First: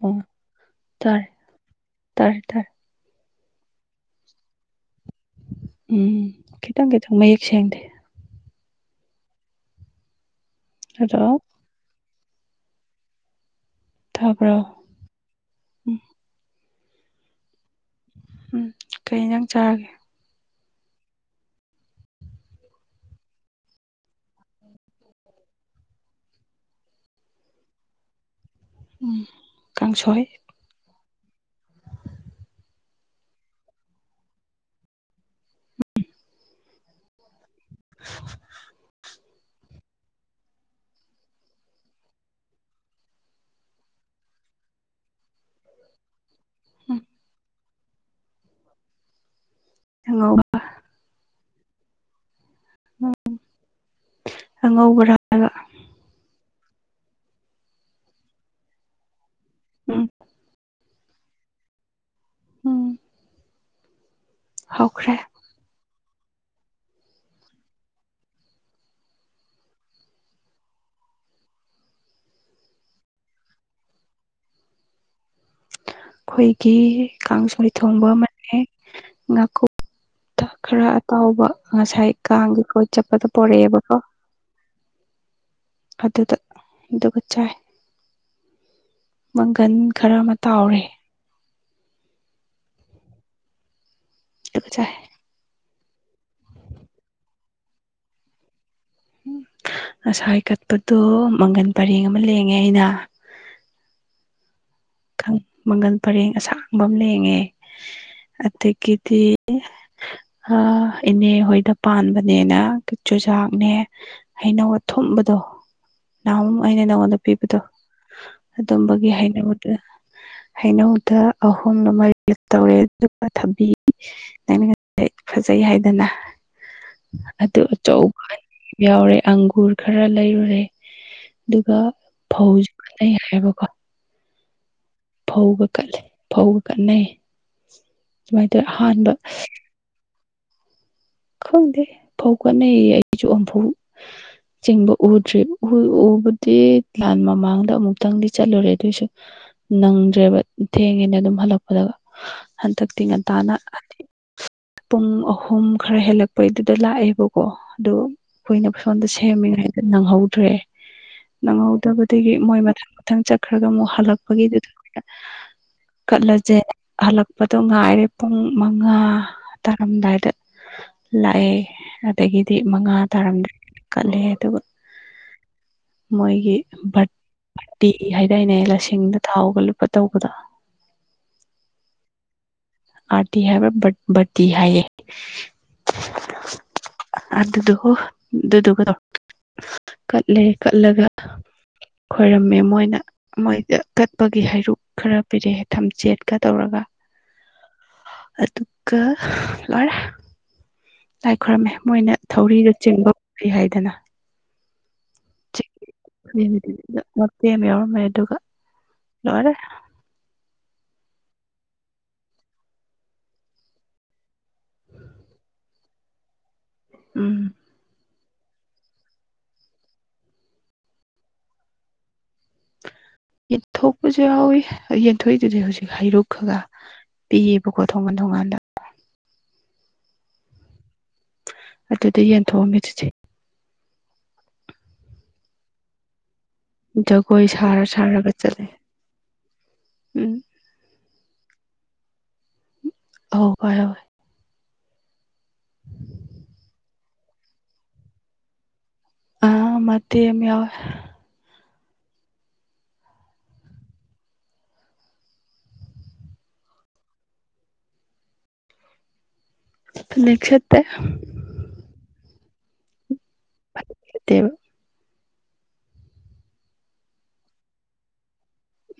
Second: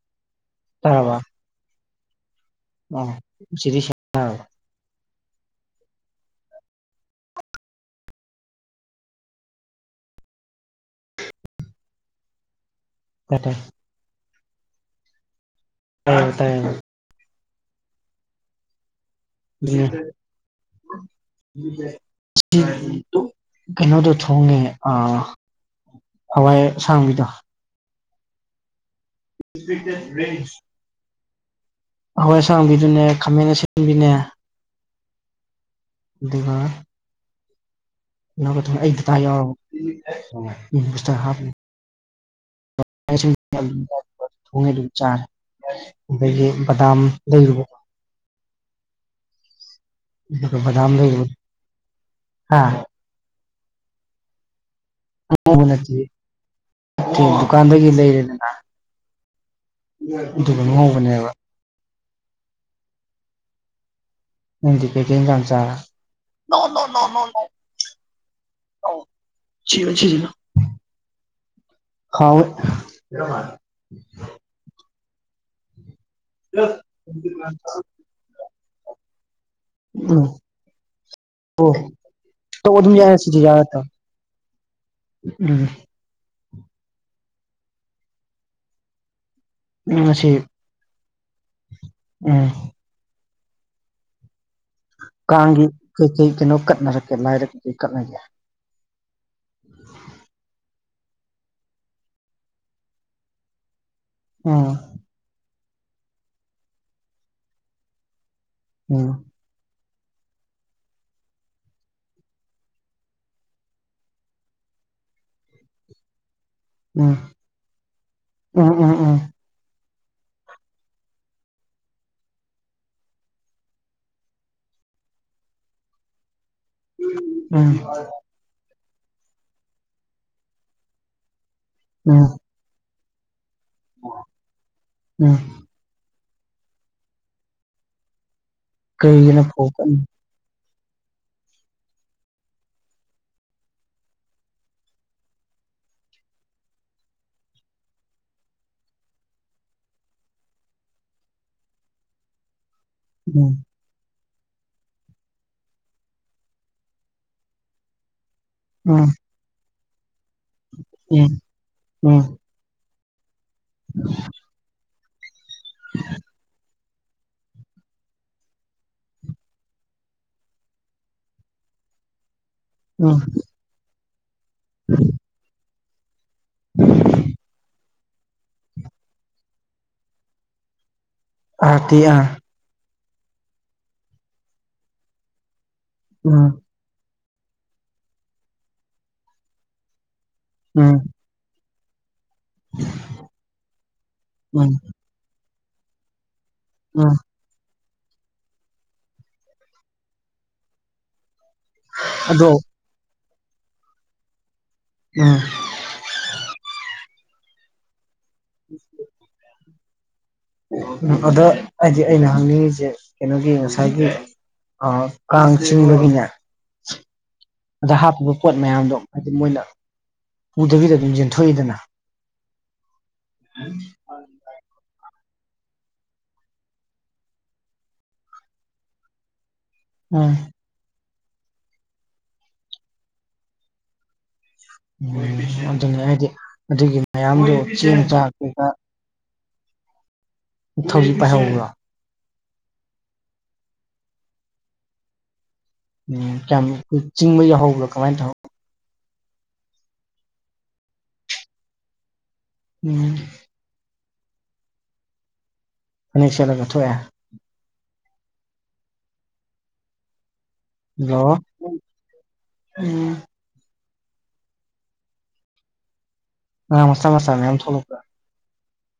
ꯑꯣ ꯇꯔꯦ ꯇꯔꯦ ꯇꯔꯦ ꯑ ꯁꯤ ꯎꯝ ꯈꯤꯇꯪ ꯈꯤꯇꯪ ꯃꯌꯦꯛ ꯁꯦꯡꯗꯦ ꯍꯗꯣ [unintelligible] ꯊꯥꯕ꯭ꯔꯣ ꯇꯌꯦ ꯇꯌꯦ ꯎꯝ ꯀꯩ ꯍꯦꯟꯖꯥꯡ [unintelligible] [unintelligible] ꯀꯩꯅꯣꯗ ꯊꯣꯡꯒꯦ ꯑꯥ ꯍꯋꯥꯏ ꯁꯥꯡꯕꯤꯗꯣ ꯎꯝ [unintelligible] ꯀꯥꯡꯁꯣꯏ ꯔꯦꯛꯁ ꯍꯋꯥꯏ ꯑꯁꯥꯡꯕꯤꯗꯨꯅꯦ ꯈꯥꯃꯦꯟ ꯑꯁꯤꯟꯕꯤꯅꯦ ꯑꯗꯨꯒ [inaudible] ꯅ ꯊ ꯑꯩ ꯇꯥ ꯌꯥꯎꯔꯕꯁꯇ ꯍꯥꯞꯄ ꯊꯣꯡꯉꯗꯨ ꯆꯥ ꯗꯒꯤ ꯕꯗꯥꯝ ꯎꯝ ꯂꯩꯔꯨꯕꯣ ꯑꯉꯧꯕ [unintelligible] ꯎꯝ ꯑꯪꯉꯧꯕ꯭ꯔꯥ ꯅꯠꯇꯦ ꯅꯠꯇ ꯗꯨꯀꯥꯟꯗꯒꯤ ꯂꯩꯔꯦꯗꯅ ꯎꯝ ꯑꯗꯨ ꯍꯕꯅꯦꯕ ꯎꯝ ꯅꯪꯗꯤ ꯀꯩ ꯍꯧꯈ꯭ꯔꯦ ꯀꯩ ꯍꯦꯟꯖꯥꯡ ꯆꯥ [unintelligible] ꯍꯋ ꯈꯣꯏꯒꯤ ꯀꯥꯡꯁꯣꯢ ꯊꯣꯡꯕ ꯑꯃꯅꯦ ꯉꯥꯀꯨꯞ ꯇ ꯈꯔ ꯑꯇꯥꯎꯕ ꯑꯣ ꯉꯁꯥꯏ ꯀꯥꯡꯒꯤ ꯇꯧ ꯀꯣꯏ ꯑꯗꯨꯝ ꯌꯥꯏ ꯆꯠꯄꯗ ꯄꯣꯔꯛꯑꯦꯕꯀꯣ ꯎꯝ ꯑꯗꯨꯗ ꯑꯗꯨꯒ ꯆꯥꯏ ꯃꯪꯒꯟ ꯎꯝ ꯈꯔ ꯉꯁꯤ ꯃꯠ ꯇꯧꯔꯦ ꯎꯝ [unintelligible] ꯀꯥꯡꯒꯤ ꯀꯩ ꯀꯩ ꯀꯩꯅꯣ ꯀꯠꯅꯔꯛꯀꯦ ꯂꯥꯏꯔ ꯀꯩꯀꯩ ꯀꯠꯅꯒꯦ ꯉꯁꯥꯏ ꯍ ꯀꯠꯄꯗꯣ ꯃꯪꯒꯟ ꯄꯔꯦꯡ ꯑꯃ ꯂꯦꯡꯉꯦ ꯑꯩꯅ ꯎꯝ ꯃꯪꯒꯜ ꯄꯔꯦꯡ ꯑꯁꯥꯡꯕ ꯑꯃ ꯂꯦꯡꯉꯦ ꯎꯝ ꯑꯗꯒꯤꯗꯤ ꯑ ꯏꯅꯦ ꯍꯣꯏꯗ ꯄꯥꯟꯕꯅꯦꯅ ꯆꯨꯖꯥꯛꯅꯦ ꯍꯩꯅꯧ ꯑꯊꯨꯝꯕꯗꯣ ꯅꯍꯨꯝ ꯑꯩꯅ ꯎꯝ ꯅꯉꯣꯟꯗ ꯄꯤꯕꯗꯣ ꯎꯝ ꯎꯝ ꯑꯗꯨꯝꯕꯒꯤ ꯎꯝ ꯍꯩꯅꯕ ꯍꯩꯅꯧꯗ ꯑꯍꯣꯡꯅ ꯃꯥꯢꯔꯥ ꯇꯧꯔꯦ ꯑꯗꯨꯒ ꯊꯕꯤ [unintelligible] ꯐꯖꯩ ꯍꯥꯏꯗꯅ ꯑꯗꯨ ꯎꯝ ꯑꯆꯧꯕ ꯌꯥꯎꯔꯦ ꯑꯪꯒꯨꯔ ꯈꯔ ꯂꯩꯔꯨꯔꯦ ꯑꯗꯨꯒ ꯎꯝ ꯐꯧ ꯖꯨ ꯀꯠꯅꯩ ꯍꯥꯏꯕ ꯀꯣ ꯋꯥ ꯎꯒ ꯀꯠꯂꯦ ꯐꯧ ꯀꯠꯅꯩ ꯁꯨꯃꯥꯏ ꯇꯧꯑ ꯑꯍꯥꯟ ꯀꯩꯒꯤꯅ ꯐꯣꯀꯅꯤ ꯈꯪꯗꯦ ꯐꯧ ꯀꯠꯅꯩꯌꯦ ꯑꯩꯁꯨ ꯑꯃꯐꯧ ꯆꯤꯡꯕ ꯎꯗ꯭ꯔꯤ ꯎꯕꯗꯤ ꯂꯥꯟ ꯃꯃꯥꯡꯗ ꯑꯃꯨꯛꯇꯪꯗꯤ ꯆꯠꯂꯨꯔꯦ ꯑꯗꯨꯑꯣꯏꯁꯨ ꯅꯪꯗ꯭ꯔꯦꯕ ꯊꯦꯡꯉꯦꯅꯦ ꯑꯗꯨꯝ ꯍꯜꯂꯛꯄꯗꯒ ꯍꯟꯗꯛꯇꯤ ꯎꯝ ꯉꯟꯇꯥꯅ ꯄꯨꯡ ꯑꯍꯨꯝ ꯈꯔ ꯍꯦꯜꯂꯛꯄꯩꯗꯨꯗ ꯂꯥꯛꯑꯦꯕꯀꯣ ꯑꯗꯨ ꯀꯨꯏꯅ ꯁꯣꯝꯗ ꯎꯝ ꯁꯦꯝꯃꯤꯉꯩꯗ ꯅꯪꯍꯧꯗ꯭ꯔꯦ ꯎꯝ ꯎꯝ ꯅꯪꯍꯧꯗꯕꯗꯒꯤ ꯃꯣꯏ ꯃꯊ ꯊꯪ ꯆꯠꯈ꯭ꯔꯒ ꯑꯃꯨꯛ ꯍꯜꯂꯛꯄꯒꯤꯗꯨꯗ ꯀꯠ ꯀꯠꯂꯖꯦꯅ ꯍꯜꯂꯛꯄꯗꯣ ꯉꯥꯏꯔꯦ ꯄꯨꯡ ꯃꯉꯥ꯫ ꯇꯥꯔꯝꯗꯥꯏꯗ ꯂꯥꯛꯑꯦ ꯑꯗꯒꯤꯗꯤ ꯃꯉꯥ ꯇꯥꯔꯝꯗꯥꯏꯗ ꯀꯠꯂꯦ ꯑꯗꯨꯒ ꯎꯝ ꯃꯣꯏꯒꯤ ꯕꯔꯇꯤ ꯍꯥꯏꯗꯥꯏꯅꯦ ꯂꯁꯤꯡꯗ ꯊꯥꯎꯒ ꯂꯨꯞꯄ ꯇꯧꯕꯗꯣ꯫ ꯑꯥꯔꯇꯤ ꯑꯥꯔ꯫ ꯑꯔꯇꯤ ꯍꯥꯏꯕ ꯔꯗꯤ ꯍꯥꯏ ꯎꯝ ꯑꯗꯨꯗꯨꯍꯣ ꯗꯨꯗꯨꯒ ꯗꯣ ꯀꯠꯂꯦ ꯎꯝ ꯀꯂꯒ ꯈꯣꯏꯔꯝꯃꯦ ꯃꯣꯏꯅ ꯃꯣꯏꯗ ꯀꯠꯄꯒꯤ ꯎꯝ ꯍꯩꯔꯨꯛ ꯈꯔ ꯄꯤꯔꯦ ꯊꯝꯆꯦꯠꯀ ꯇꯧꯔꯒ꯫ ꯎꯝ ꯑꯗꯨꯒ ꯂꯣꯏꯔꯦ ꯂꯥꯏ ꯈꯨꯔꯝꯃꯦ ꯃꯣꯏꯅ ꯑꯗꯣ ꯊꯧꯔꯤꯒ ꯆꯤꯡꯕ ꯎꯏ ꯍꯥꯏꯗꯅ ꯎꯝ꯫ ꯃꯦ ꯃꯥ ꯃꯇꯦꯛ ꯑꯃ ꯌꯥꯎꯔꯝꯃꯦ ꯑꯗꯨꯒ ꯎꯝ ꯂꯧꯔꯦ ꯑꯗ ꯍꯥꯏꯗꯤ ꯑꯩꯅ ꯍꯪꯅꯤꯡꯉꯤꯁꯦ ꯀꯩꯅꯣꯒꯤ ꯉꯁꯥꯏꯒꯤ ꯑ ꯀꯥꯡ ꯆꯤꯡꯕꯒꯤꯅꯦ꯫ ꯎꯝ ꯑꯗ ꯍꯥꯞꯄꯤꯕ ꯄꯣꯠ ꯃꯌꯥꯝꯗꯣ ꯍꯥꯏꯗꯤ ꯃꯣꯏꯅ ꯎꯗꯕꯤꯗ ꯑꯗꯨꯝ ꯌꯦꯟꯊꯣꯛꯏꯗꯅ ꯏꯊ ꯑꯎꯁꯨ ꯌꯥꯎꯍꯧꯋꯤ ꯌꯦꯟꯊꯣꯏꯗꯨꯗꯤ ꯍꯧꯖꯤꯛ ꯍꯩꯔꯨꯛ ꯈꯒ ꯄꯤꯌꯦꯕꯀꯣ ꯊꯣꯡꯉꯥꯟ ꯊꯣꯡꯉꯥꯟꯗ꯫ ꯎꯝ꯫ ꯑꯗꯨꯗ ꯌꯦꯟꯊꯣꯛꯑꯝꯃꯤ ꯆꯤꯆꯦ꯫ ꯎ ꯑꯗꯨꯅꯤ ꯍꯥꯏꯗꯤ ꯑꯗꯨꯒꯤ ꯖꯒꯣꯏ ꯃꯌꯥꯝꯗꯣ ꯁꯥꯔ ꯆꯦꯡ ꯆꯥꯛ ꯁꯥꯔꯒ ꯆꯠꯂꯦ ꯀꯩꯀ ꯎꯝ ꯎꯊꯧꯧꯁꯤ ꯄꯥꯏꯍꯧꯕ꯭ꯔꯣ ꯍ ꯍꯔ ꯎ ꯀꯌꯥꯝ ꯑꯩꯈꯣꯏ ꯆꯤꯡꯕ ꯌꯥꯎꯍꯧꯕ꯭ꯔꯥ ꯀꯃꯥꯏꯅ ꯇꯧ ꯑꯥ ꯃꯇꯦꯛ ꯑꯃꯥ ꯌꯥꯎꯋꯦ ꯎꯝ ꯐꯥꯅꯦꯛ ꯁꯦꯠꯂꯒꯥ ꯊꯣꯛꯑꯦ ꯅꯦꯠꯁꯛ ꯍꯜꯂꯣ ꯎꯝ ꯇꯦ ꯑꯉꯥꯡ ꯃꯆꯥ ꯝꯆꯥ ꯃꯌꯥꯝ ꯊꯣꯛꯂꯛꯄꯗꯣ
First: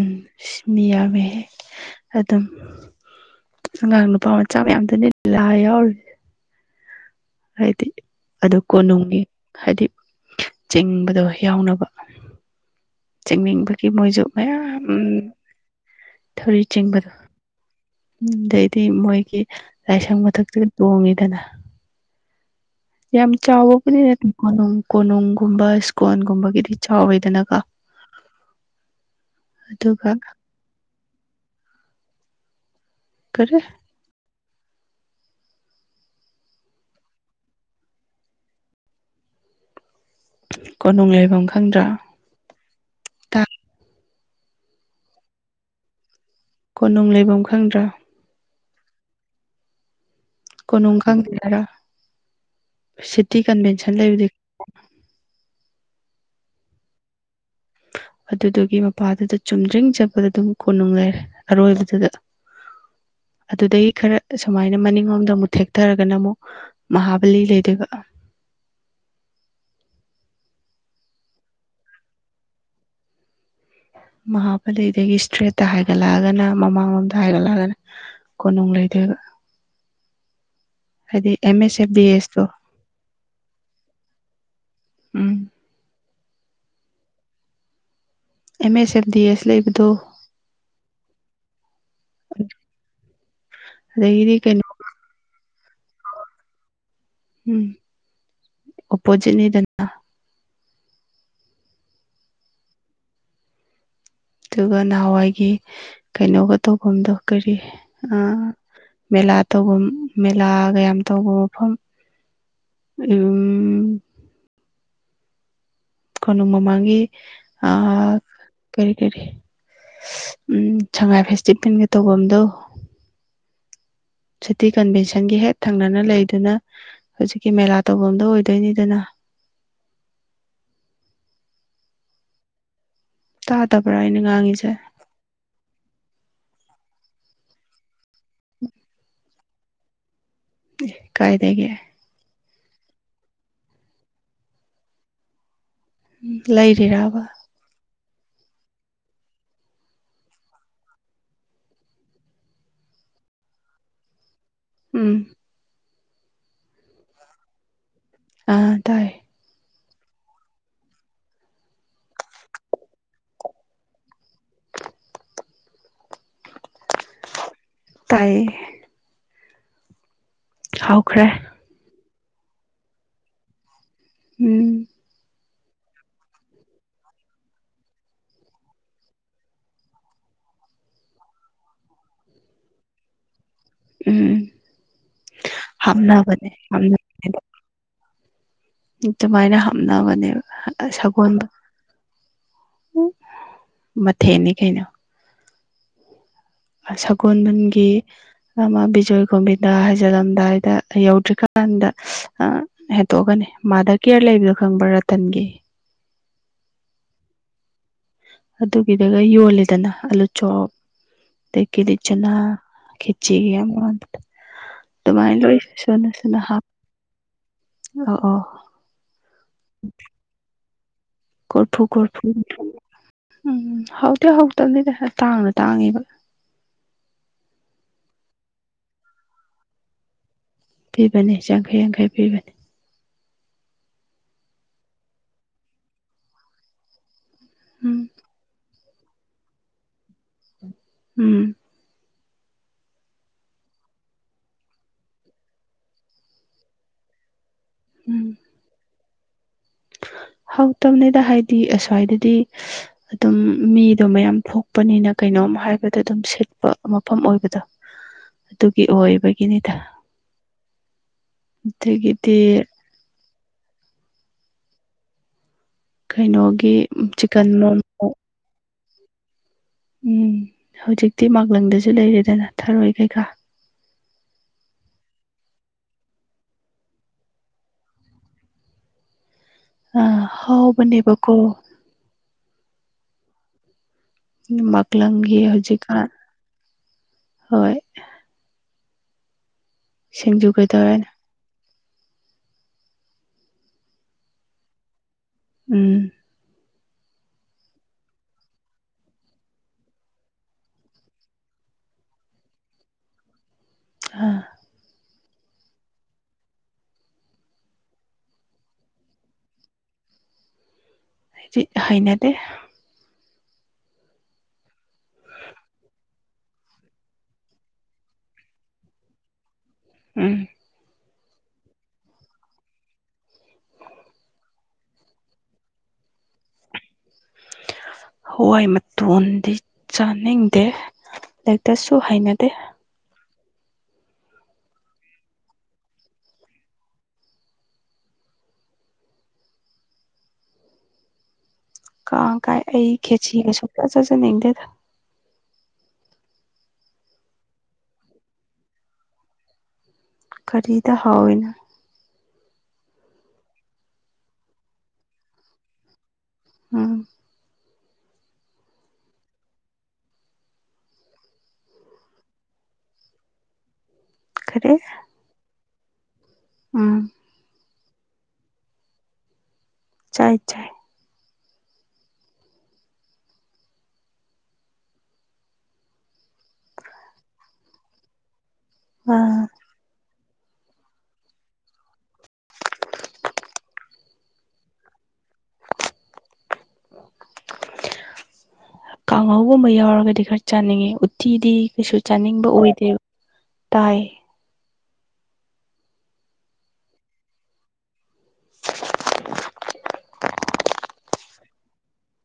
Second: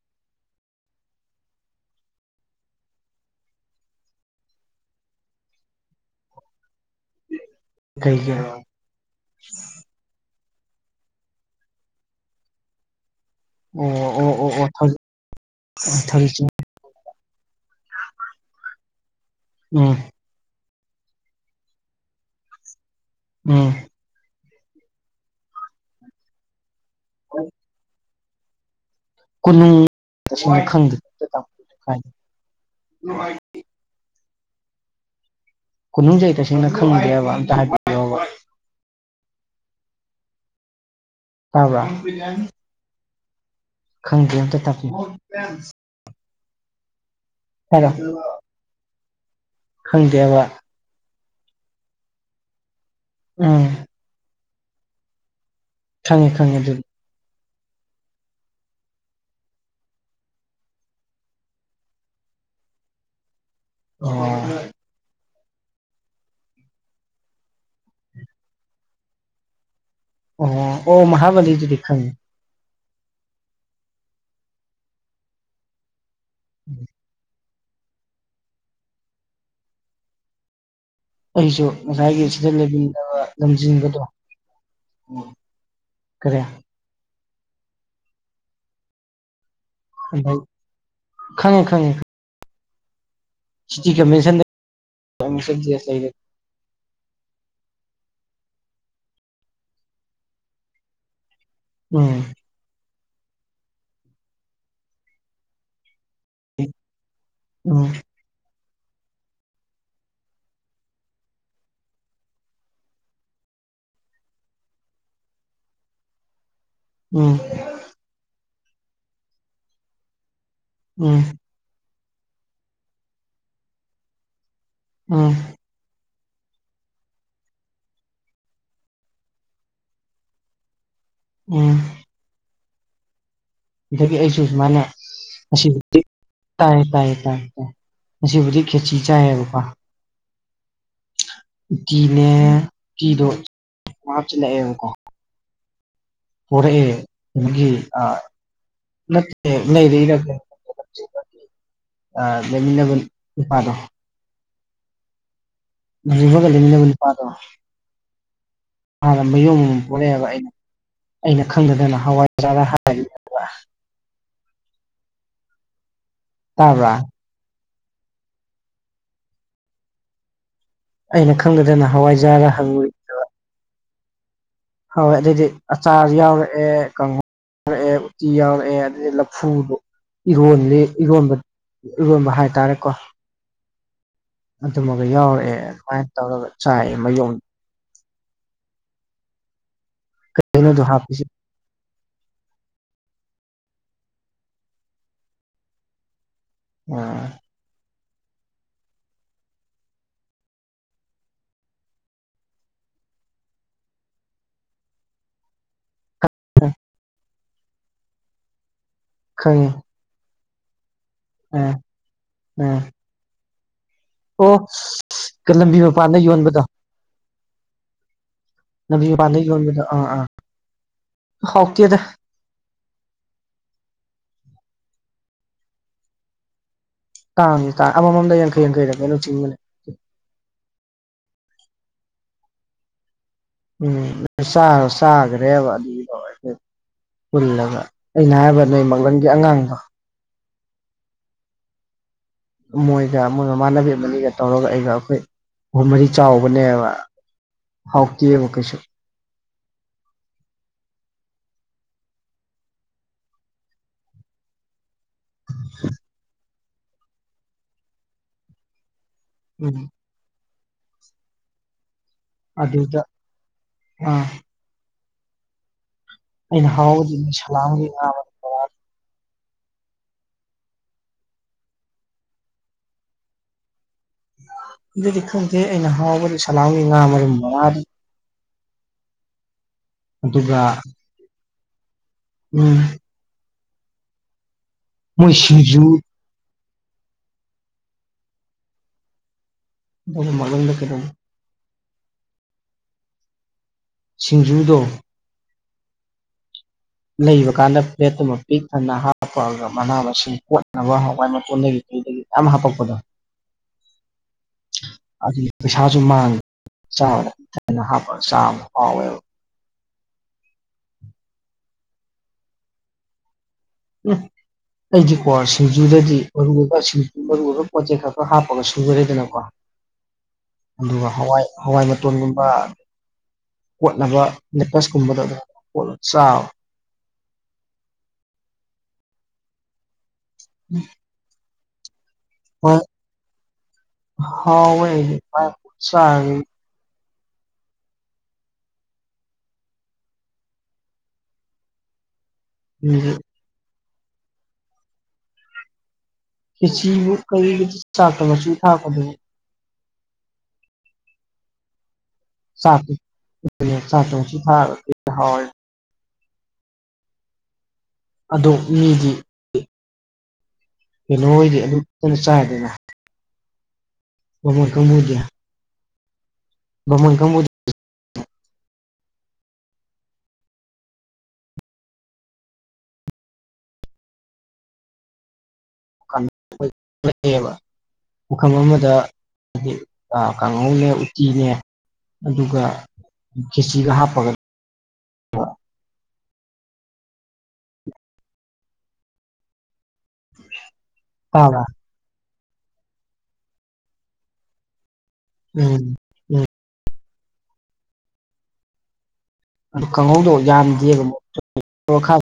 ꯎ ꯁꯤ ꯃꯤ ꯌꯥꯝꯃꯦꯍꯦ ꯑꯗꯨꯝ ꯑꯉꯥꯡ ꯅꯨꯄꯥ ꯃꯆꯥ ꯃꯌꯥꯝꯗꯅꯤ ꯂꯥꯏ ꯌꯥꯎꯔꯤ ꯍꯥꯏꯗꯤ ꯀꯩꯒꯤ ꯑꯗꯨ ꯑꯣ ꯀꯣꯅꯨꯡꯒꯤ ꯍꯥꯏꯗꯤ ꯆꯤꯡꯕꯗꯣ ꯌꯥꯎꯅꯕ ꯆꯪꯅꯤꯡꯕꯒꯤ ꯃꯣꯏꯁꯨ ꯑꯣ ꯑꯣ ꯑꯣ ꯃꯌꯥꯝ ꯊꯧꯔꯤ ꯊꯧꯔꯤ ꯆꯤꯡꯕꯗꯣ ꯑꯗꯩꯗꯤ ꯃꯣꯏꯒꯤ ꯎꯝ ꯂꯥꯏꯁꯪ ꯃꯊꯛꯇ ꯇꯣꯡꯉꯤꯗꯅ ꯌꯥꯝ ꯎꯝ ꯆꯥꯎꯕꯕꯨꯗꯤ ꯅꯦ ꯀꯣꯅꯨꯡ ꯀꯣꯅꯨꯡꯒꯨꯝꯕ ꯁ꯭ꯀꯣꯟꯒꯨꯝꯕꯒꯤꯗꯤ ꯆꯥꯎꯋꯤꯗꯅꯀꯣ ꯀꯣꯅꯨꯡ ꯑꯗꯨꯒ ꯈꯪꯗꯦ [unintelligible] ꯀꯣꯅꯨꯡꯖꯤ ꯑꯩ ꯇꯁꯦꯡꯅ ꯈꯪꯗꯦꯕ ꯑꯇꯥ ꯍꯥꯏꯕꯤꯌꯨ ꯀꯣꯅꯨꯡ ꯂꯩꯐꯝ ꯈꯪꯗ꯭ꯔꯥ ꯇꯥꯕꯔ ꯈꯪꯗꯦ ꯑꯝꯇ ꯇꯥꯛꯄꯤꯌꯨ ꯀꯣꯅꯨꯡ ꯂꯩꯕꯐꯝ ꯍꯥꯏꯔꯣ ꯈꯪꯗꯦꯕ ꯀꯣꯅꯨꯡ ꯈꯪꯗꯦ ꯍꯥꯏꯔꯣ ꯁꯤꯇꯤ ꯎꯝ ꯀꯟꯚꯦꯟꯁꯟ ꯂꯩꯕꯗꯨꯗꯤ ꯈꯪꯉꯦ ꯈꯪꯉꯦ ꯑꯗꯨꯗꯤ ꯑꯗꯨꯗꯨꯒꯤ ꯃꯄꯥꯗꯨꯗ ꯆꯨꯝꯗ꯭ꯔꯤꯡ ꯆꯠꯄꯗ ꯑꯗꯨꯝ ꯀꯣꯅꯨꯡ ꯂꯩꯔꯦ ꯑꯔꯣꯏꯕꯗꯨꯗ ꯑꯗꯨꯗꯒꯤ ꯈꯔ ꯑꯣ ꯁꯨꯃꯥꯏꯅ ꯃꯅꯤꯡꯂꯣꯝꯗ ꯑꯃꯨꯛ ꯊꯦꯛꯊꯔꯒꯅ ꯑꯃꯨꯛ ꯃꯍꯥꯕꯂꯤ ꯂꯩꯗꯨꯕ ꯑꯣ ꯑꯣ ꯃꯥꯕꯂꯤꯗꯨꯗꯤ ꯈꯪꯉꯦ ꯃꯍꯥꯛꯄꯂꯤꯗꯒꯤ ꯏꯁꯇ꯭ꯔꯦꯠꯇ ꯍꯥꯏꯒꯠꯂꯛꯑꯒꯅ ꯃꯃꯥꯡ ꯍꯥꯏꯒꯠꯂꯒꯅ ꯀꯣꯅꯨꯡ ꯂꯩꯗꯨꯏꯕ ꯑꯦꯝ ꯑꯩꯁꯨ ꯑꯦꯁ ꯑꯦꯐ ꯗꯤ ꯉꯁꯥꯏꯒꯤ ꯑꯦꯁꯇꯣ ꯁꯤꯗ ꯂꯩꯃꯤꯗꯕ ꯂꯝꯖꯤꯡꯕꯗꯣ ꯎꯝ ꯀꯔꯤ ꯑꯦꯝ ꯑꯦꯁ ꯑꯦꯝ ꯗꯤ ꯑꯦꯁ ꯂꯩꯕꯗꯣ ꯑ ꯈꯪꯉꯦ ꯈꯪꯉꯦ [unintelligible] ꯁꯤꯇꯤ ꯑꯗꯒꯤꯗꯤ ꯀꯁꯟꯗ ꯀꯩꯅꯣ [unintelligible] ꯎꯝ ꯑꯣꯄꯣꯖꯤꯠꯅꯤꯗꯅ ꯎꯝ ꯑꯗꯨꯒ ꯅꯍꯥꯟꯋꯥꯏꯒꯤ ꯀꯩꯅꯣꯒ ꯇꯧꯐꯝꯗꯣ ꯀꯔꯤ ꯎꯝ ꯑꯥ ꯃꯦꯂꯥ ꯇꯧꯐꯝ ꯃꯦꯂꯥꯒ ꯌꯥꯝ ꯇꯧꯕ ꯃꯐꯝ ꯎꯝ ꯀꯣꯅꯨꯡ ꯃꯃꯥꯡꯒꯤ ꯎꯝ ꯑ ꯀꯔꯤ ꯀꯔꯤ ꯎꯝ ꯎꯝ ꯁꯉꯥꯏ ꯐꯦꯁꯇꯤꯚꯦꯜꯒ ꯇꯧꯐꯝꯗꯣ ꯁꯤꯇꯤ ꯎꯝ ꯀꯟꯚꯦꯟꯁꯟꯒꯤ ꯍꯦꯠ ꯊꯪꯅꯅ ꯂꯩꯗꯨꯅ ꯍꯧꯖꯤꯛꯀꯤ ꯃꯦꯂꯥ ꯇꯧꯐꯝꯗꯣ ꯑꯣꯏꯗꯣꯏꯅꯤꯗꯅ ꯎꯝ ꯇꯥ ꯑꯗꯒꯤ ꯑꯩꯁꯨ ꯁꯨꯃꯥꯏꯅ ꯑꯁꯤꯕꯨꯗꯤ ꯇꯥꯏꯌꯦ ꯇꯥꯏꯌꯦ ꯇꯥꯏ ꯇꯥꯏ ꯑꯁꯤꯕꯨꯗꯤ ꯈꯦꯆꯤ ꯆꯥꯏꯌꯦꯕꯀꯣ ꯑꯦ ꯀꯥꯏꯗꯒꯤ ꯎꯇꯤꯅꯦ ꯎꯇꯤꯗꯣ ꯍꯥꯞꯆꯜꯂꯛꯑꯦꯕꯀꯣ ꯄꯨꯔꯛꯑꯦ ꯂꯩꯔꯤꯔꯕ ꯑꯒꯤ ꯑꯥ ꯅꯠꯇꯦ ꯂꯩꯔꯛꯔꯥ ꯑꯥ ꯂꯩꯃꯤꯟꯅꯕ ꯅꯨꯄꯥꯗꯣ ꯎꯝ [unintelligible] ꯂꯩꯃꯤꯟꯅꯕ ꯅꯨꯄꯥꯗꯣ ꯑꯥ ꯇꯥꯏ ꯃꯌꯨꯝ ꯑꯃꯝ ꯄꯣꯛꯂꯛꯑꯦꯕ ꯑꯩꯅ ꯑꯩꯅ ꯈꯪꯗꯗꯅ ꯍꯋꯥꯏꯖꯥ ꯍꯥꯏꯔꯤꯕ ꯇꯥꯕ꯭ꯔ ꯇꯥꯏꯌꯦ ꯍꯥꯎꯈ꯭ꯔꯦ ꯑꯩꯅ ꯈꯪꯗꯗꯅ ꯍꯋꯥꯏꯖꯥꯔ ꯍꯪꯉꯨꯏ ꯎꯝ ꯍꯥꯎꯑ ꯑꯗꯨꯗꯤ ꯑꯆꯥꯔꯁꯨ ꯌꯥꯎꯔꯛꯑꯦ ꯌꯥꯎꯔꯛꯑꯦ ꯎꯇꯤ ꯌꯥꯎꯔꯛꯑꯦ ꯑꯗꯨꯗꯒꯤ ꯂꯐꯨꯗꯣ ꯏꯔꯣꯜꯂꯤ ꯏꯔꯣꯟꯕ ꯏꯔꯣꯟꯕ ꯍꯥꯏꯇꯥꯔꯦꯀꯣ ꯎꯝ ꯑꯗꯨꯃꯒ ꯌꯥꯎꯔꯛꯑꯦ ꯑꯗꯨꯃꯥꯏꯅ ꯇꯧꯔꯒ ꯍꯥꯞꯅꯕꯅꯦ ꯆꯥꯏ ꯃ ꯌ ꯍꯥꯞꯅꯕꯅꯦ ꯑꯗꯨꯃꯥꯏꯅ ꯍꯥꯞꯅꯕꯅꯦꯕ ꯂꯣꯏꯅꯗꯣ ꯍꯥꯞꯄꯤꯁꯦ ꯁꯒꯣꯜ ꯃꯊꯦꯜꯅꯤ ꯀꯩꯅꯣ ꯑꯥ ꯁꯒꯣꯜꯕꯟꯒꯤ ꯑꯃ ꯕꯤꯖꯣꯏ ꯒꯣꯕꯤꯟꯗ ꯍꯥꯏꯖꯜꯂꯝꯗꯥꯏꯗ ꯌꯧꯗ꯭ꯔꯤꯀꯥꯟꯗ ꯍꯦꯇꯣꯛꯑꯒꯅꯤ ꯃꯥꯗ ꯀꯦꯌꯔ ꯂꯩꯕꯗꯣ ꯈꯪꯕ꯭ꯔꯥ ꯔꯇꯟꯒꯤ ꯑꯗꯨꯒꯤꯗꯒ ꯈꯪꯉꯦ ꯌꯣꯂꯗꯅ ꯑꯥꯂꯨꯆꯣꯞ ꯑ ꯑꯥ ꯀꯦꯂꯤꯆꯅꯥ ꯑꯥ ꯑꯣ ꯇꯃꯥꯏ ꯂ ꯂꯝꯕꯤ ꯃꯄꯥꯟꯗ ꯁꯅꯁꯨꯅ ꯍꯥ ꯌꯣꯟꯕꯗꯣ ꯑ ꯑꯣ ꯂꯝꯕꯤ ꯃꯄꯥꯟꯗꯒꯤ ꯌꯣꯟꯕꯗꯣ ꯑꯥ ꯑꯥ ꯀꯣꯔꯐꯨ ꯍꯥꯎꯇꯦꯗ ꯀꯣꯔꯐꯨ ꯎꯝ ꯍꯥꯎꯗꯤꯤ ꯍꯧꯇꯕꯅꯤꯗ ꯇꯥꯡꯅ ꯇꯥꯡꯉꯦꯕ ꯇꯥꯡꯉ ꯇꯥꯡ ꯑꯃꯃꯝꯗ ꯌꯥꯡꯈꯩ ꯌꯥꯡꯈꯩꯗꯅꯦꯩꯅꯅ ꯆꯤꯡꯕꯅꯦ ꯄꯤꯕꯅꯤ ꯌꯥꯡꯈꯩ ꯌꯥꯡꯈꯩ ꯄꯤꯕꯅꯤ ꯎꯝ ꯁꯥꯒ ꯁꯥꯒ ꯔꯦꯗ ꯄꯨꯜꯂꯒ ꯎꯝ ꯑꯩꯅ ꯍꯥꯏꯕ ꯅꯣꯏ ꯃꯥꯡꯂꯪꯒꯤ ꯑꯉꯥꯡꯗꯣ ꯎꯝ ꯃꯣꯏꯒ ꯃꯣꯏ ꯃꯃꯥꯟꯅꯕꯤ ꯑꯃꯅꯤꯅꯤꯒ ꯇꯧꯔꯒ ꯑꯩꯒ ꯑꯩꯈꯣꯏ ꯃꯔꯤ ꯆꯥꯎꯕꯅꯦꯕ ꯎꯝ ꯍꯥꯎꯀꯤ ꯑꯣꯀꯦꯁ ꯍꯥꯎꯇꯕꯅꯤꯗ ꯍꯥꯏꯗꯤ ꯑꯁ꯭ꯋꯥꯏꯗꯗꯤ ꯑꯗꯨꯝ ꯃꯤꯗꯣ ꯃꯌꯥꯝ ꯊꯣꯛꯄꯅꯤꯅ ꯀꯩꯅꯣꯝ ꯍꯥꯏꯕꯗ ꯑꯗꯨꯝ ꯁꯤꯠꯄ ꯃꯐꯝ ꯑꯣꯏꯕꯗꯣ ꯑꯗꯨꯒꯤ ꯑꯣꯏꯕꯒꯤꯅꯤꯗ ꯎꯝ ꯑꯗꯨꯗꯒꯤꯗꯤ ꯑꯗꯨꯗ ꯑ ꯑꯩꯅ ꯀꯩꯅꯣꯒꯤ ꯍꯥꯎꯕꯗꯤ ꯆꯤꯛꯀꯟ ꯔꯣꯝ ꯁꯂꯥꯝꯒꯤ ꯉꯥ ꯃꯔꯨꯝ ꯕꯣꯔꯥ ꯎꯝ ꯍꯧꯖꯤꯛꯇꯤ ꯃꯥꯛꯂꯪꯗꯁꯨ ꯂꯩꯔꯦꯗꯅ ꯊꯥꯔꯣꯏ ꯀꯩꯀꯥ ꯑꯗꯨꯗꯤ ꯈꯪꯗꯦ ꯑꯩꯅ ꯍꯥꯎꯕꯗꯤ ꯁꯂꯥꯝꯒꯤ ꯉꯥ ꯃꯔꯨꯝ ꯑ ꯑꯗꯨꯒ ꯍꯥꯎ ꯅꯤꯕꯀꯣ ꯎꯝ ꯃꯣꯏ ꯃꯀꯂꯪꯒꯤ ꯁꯤꯡꯖꯨ ꯍꯧꯖꯤꯛꯀꯥꯟ ꯍꯣꯏ ꯑꯗꯨ ꯁꯤꯡꯖꯨ ꯃꯪꯗꯀꯗꯝ ꯀꯩꯗꯧꯔꯦꯅ ꯁꯤꯡꯖꯨꯗꯣ ꯎꯝ ꯂꯩꯕ ꯀꯥꯟꯗ ꯐ꯭ꯂꯦꯠꯨ ꯑꯃ ꯄꯤꯛ ꯊꯪꯅ ꯍꯥꯞꯄꯑꯒ ꯃꯅꯥ ꯃꯁꯤꯡ ꯀꯣꯠꯅꯕ ꯍꯋꯥꯏ ꯃꯇꯣꯟꯗꯒꯤ ꯀꯗꯒꯤ ꯃꯌꯥꯝ ꯍꯞꯄꯛꯄꯗꯣ ꯑꯥ ꯑꯗꯨꯗꯤ ꯄꯩꯁꯥꯁꯨ ꯃꯥꯡꯗꯦ ꯆꯥꯕꯗ ꯏꯊꯅ ꯍꯥꯞꯄꯒ ꯆꯥꯕ ꯍꯥꯎꯋꯦꯕ ꯍꯩꯅꯗꯦ ꯎꯝ ꯑꯩꯗꯤꯀꯣ ꯁꯤꯡꯖꯨꯗꯗꯤ ꯃꯔꯨ ꯑꯣꯏꯕ ꯁꯤꯡꯖꯨ ꯃꯔꯨ ꯑꯣꯏꯕ ꯄꯣꯠ ꯆꯩꯩ ꯈꯔ ꯈꯔ ꯍꯥꯞꯄꯒ ꯁꯨꯈꯔꯦꯗꯅꯀꯣ꯫ [inaudible] ꯎꯝ꯫ ꯑꯗꯨꯒ ꯍꯋꯥꯏ ꯍꯋꯥꯏ ꯃꯇꯣꯟꯒꯨꯝꯕ ꯀꯣꯠꯅꯕ ꯅꯦꯀꯇꯁꯀꯨꯝꯕꯗꯣ ꯑꯗꯨꯝ ꯀꯣꯠꯂ ꯆꯥꯋ ꯍꯋꯥꯏ ꯃꯇꯣꯟꯗꯤ ꯆꯥꯅꯤꯡꯗꯦ ꯂꯥꯏꯔꯤꯛꯇꯁꯨ ꯍꯩꯅꯗꯦ ꯍ ꯍꯥꯎꯥꯏ ꯎ ꯁꯥ ꯍꯥꯏ ꯀꯥꯡ ꯀꯥꯏ ꯑꯩ ꯃꯤꯗꯤ ꯈꯦꯆꯤꯒ ꯁꯨꯡꯆꯥ ꯆꯥꯖꯅꯤꯡꯗꯦꯗ꯫ ꯈꯦꯆꯤꯕꯨ ꯀꯔꯤ ꯕꯤꯠ ꯆꯥꯛꯇ ꯃꯆꯨ ꯊꯥꯛꯄꯗꯨꯕꯨ꯫ ꯈꯔꯤꯗ ꯍꯅ ꯆꯥꯇ ꯆꯥꯇꯣꯡꯁꯨ ꯊꯥꯔ ꯍ ꯎꯝ꯫ ꯑꯗꯣ ꯃꯤꯗꯤ꯫ ꯀꯩꯅꯣ ꯍꯣꯏꯗꯤ ꯑꯗꯨꯇꯅ ꯆꯥꯗꯅ ꯕꯥꯃꯣꯟ ꯀꯔꯤ ꯀꯃꯕꯨꯗꯤ ꯎꯝ ꯕꯥꯃꯣꯟ ꯀꯥꯡꯕꯨꯗꯤ ꯆꯥꯏ ꯆꯥꯏ꯫ [unintelligible] ꯄꯐꯝ ꯑꯃꯗ ꯑ ꯀꯥꯡꯍꯧꯅꯦ ꯎꯇꯤꯅꯦ ꯑꯗꯨꯒ ꯈꯦꯆꯤꯒ ꯍꯥꯞꯄꯒ ꯀꯥꯡꯍꯧꯒꯨꯝꯕ ꯌꯥꯎꯔꯒꯗꯤ ꯈꯔ ꯆꯥꯅꯤꯡꯉꯤ ꯎꯠꯇꯤꯗꯤ ꯇꯥꯕ꯭ꯔꯥ ꯀꯩꯁꯨ ꯆꯥꯅꯤꯡꯕ ꯑꯣꯏꯗꯦꯕ ꯇꯥꯏ꯫ ꯎꯝ ꯎꯝ ꯑꯗꯨ ꯀꯥꯡꯪꯍꯧꯗꯣ ꯌꯥꯝꯗꯦꯕ [unintelligible]